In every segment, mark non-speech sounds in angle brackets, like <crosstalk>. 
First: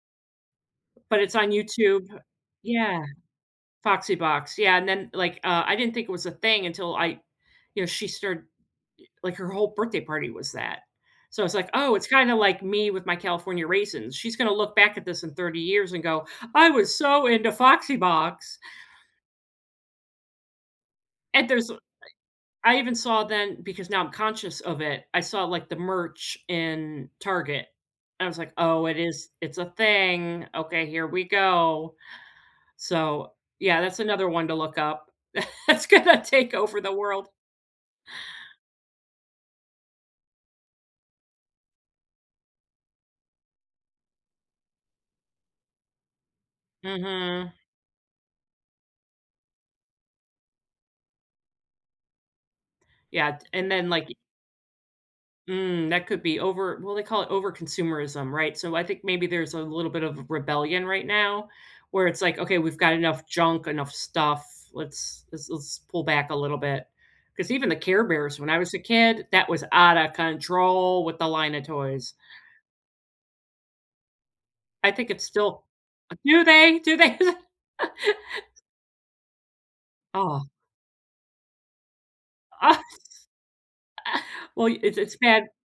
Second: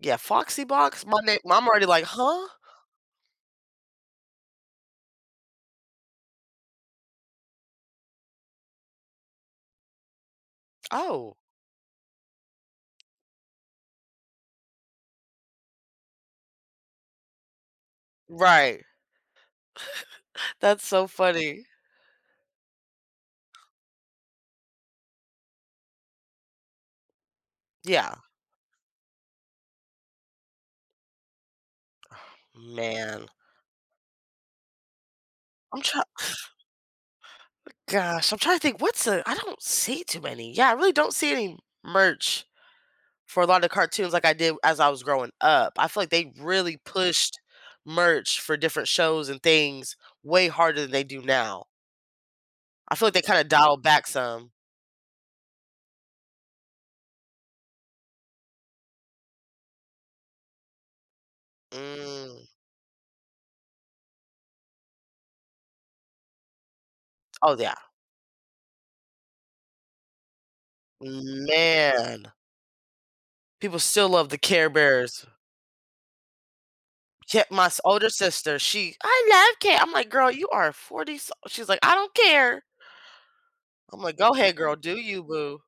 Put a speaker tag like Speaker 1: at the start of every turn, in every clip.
Speaker 1: Yeah, Foxy Box, my
Speaker 2: But it's
Speaker 1: nam
Speaker 2: on
Speaker 1: I'm already like,
Speaker 2: YouTube
Speaker 1: huh?
Speaker 2: yeah. Foxy Box, yeah, and then, like, uh, I didn't think it was a thing until I you know, she started like, her whole birthday party was that.
Speaker 1: Oh.
Speaker 2: So I was like, "Oh, it's kinda like me with my California raisins." She's gonna look back at this in 30 years and go, "I was so into Foxy Box."
Speaker 1: Right. <chuckles> That's so
Speaker 2: And
Speaker 1: funny.
Speaker 2: there's I I even saw then because now I'm conscious of it, I saw like the merch in Target.
Speaker 1: Yeah.
Speaker 2: I was like, "Oh, it is it's a thing. Okay, here we go."
Speaker 1: Aw, man.
Speaker 2: So, yeah, that's another one to look up.
Speaker 1: I'm
Speaker 2: It's
Speaker 1: try.
Speaker 2: gonna
Speaker 1: <exhales>
Speaker 2: take over the world.
Speaker 1: Gosh, I'm trying to think, what's the I don't see too many Yeah, I really don't see any merch for a lot of cartoons like I did as I was growing up. I feel like they really pushed
Speaker 2: Mhm.
Speaker 1: merch for different shows and things way harder than they do now. I feel like they
Speaker 2: Yeah
Speaker 1: kinda
Speaker 2: d and
Speaker 1: dialed
Speaker 2: then,
Speaker 1: back
Speaker 2: like
Speaker 1: some.
Speaker 2: Mm, that could be over well, they call it overconsumerism, right? So I think maybe there's a little bit of rebellion right now where it's like,
Speaker 1: Mm.
Speaker 2: "Okay, we've got enough junk, enough stuff. Let's let's let's pull back a little bit." 'Cause
Speaker 1: Oh,
Speaker 2: even
Speaker 1: yeah.
Speaker 2: the Care Bears, when I was a kid, that was outta control with the line of toys.
Speaker 1: Man. People still love the Care
Speaker 2: I think it's
Speaker 1: Bears.
Speaker 2: still do the do they?
Speaker 1: Kept my s
Speaker 2: <laughs>
Speaker 1: older sister, she "I love care" I'm like, "Girl,
Speaker 2: Oh.
Speaker 1: you are 40-some" she's like, "I don't
Speaker 2: <laughs>
Speaker 1: care."
Speaker 2: Uh
Speaker 1: I'm like, "Go ahead,
Speaker 2: well
Speaker 1: girl. Do
Speaker 2: it's it's
Speaker 1: you,
Speaker 2: bad
Speaker 1: boo"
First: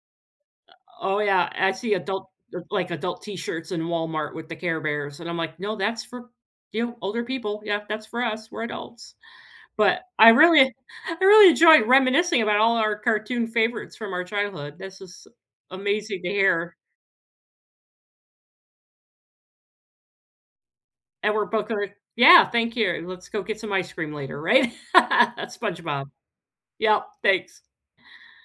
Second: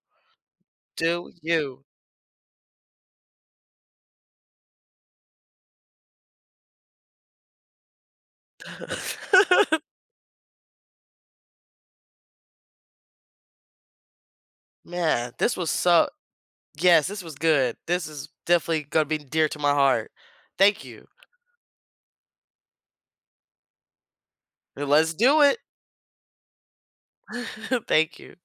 Speaker 2: o oh,
Speaker 1: do
Speaker 2: yeah. I
Speaker 1: you.
Speaker 2: see adult like, adult t-shirts in Walmart with the Care Bears, and I'm like, "No, that's for you, older people. Yeah, that's for us, we're adults."
Speaker 1: <laughs>
Speaker 2: But I really I really enjoy reminiscing about all our cartoon favorites from our childhood. This is
Speaker 1: Man, this was so
Speaker 2: amazing to hear.
Speaker 1: Yes, this was good. This is definitely gonna be dear to my heart. Thank you.
Speaker 2: Edward Booker yeah, thank you. Let's go get some ice cream later, right? <laughs>
Speaker 1: Let's
Speaker 2: At
Speaker 1: do it.
Speaker 2: SpongeBob. Yep. Thanks.
Speaker 1: <chuckles> Thank you.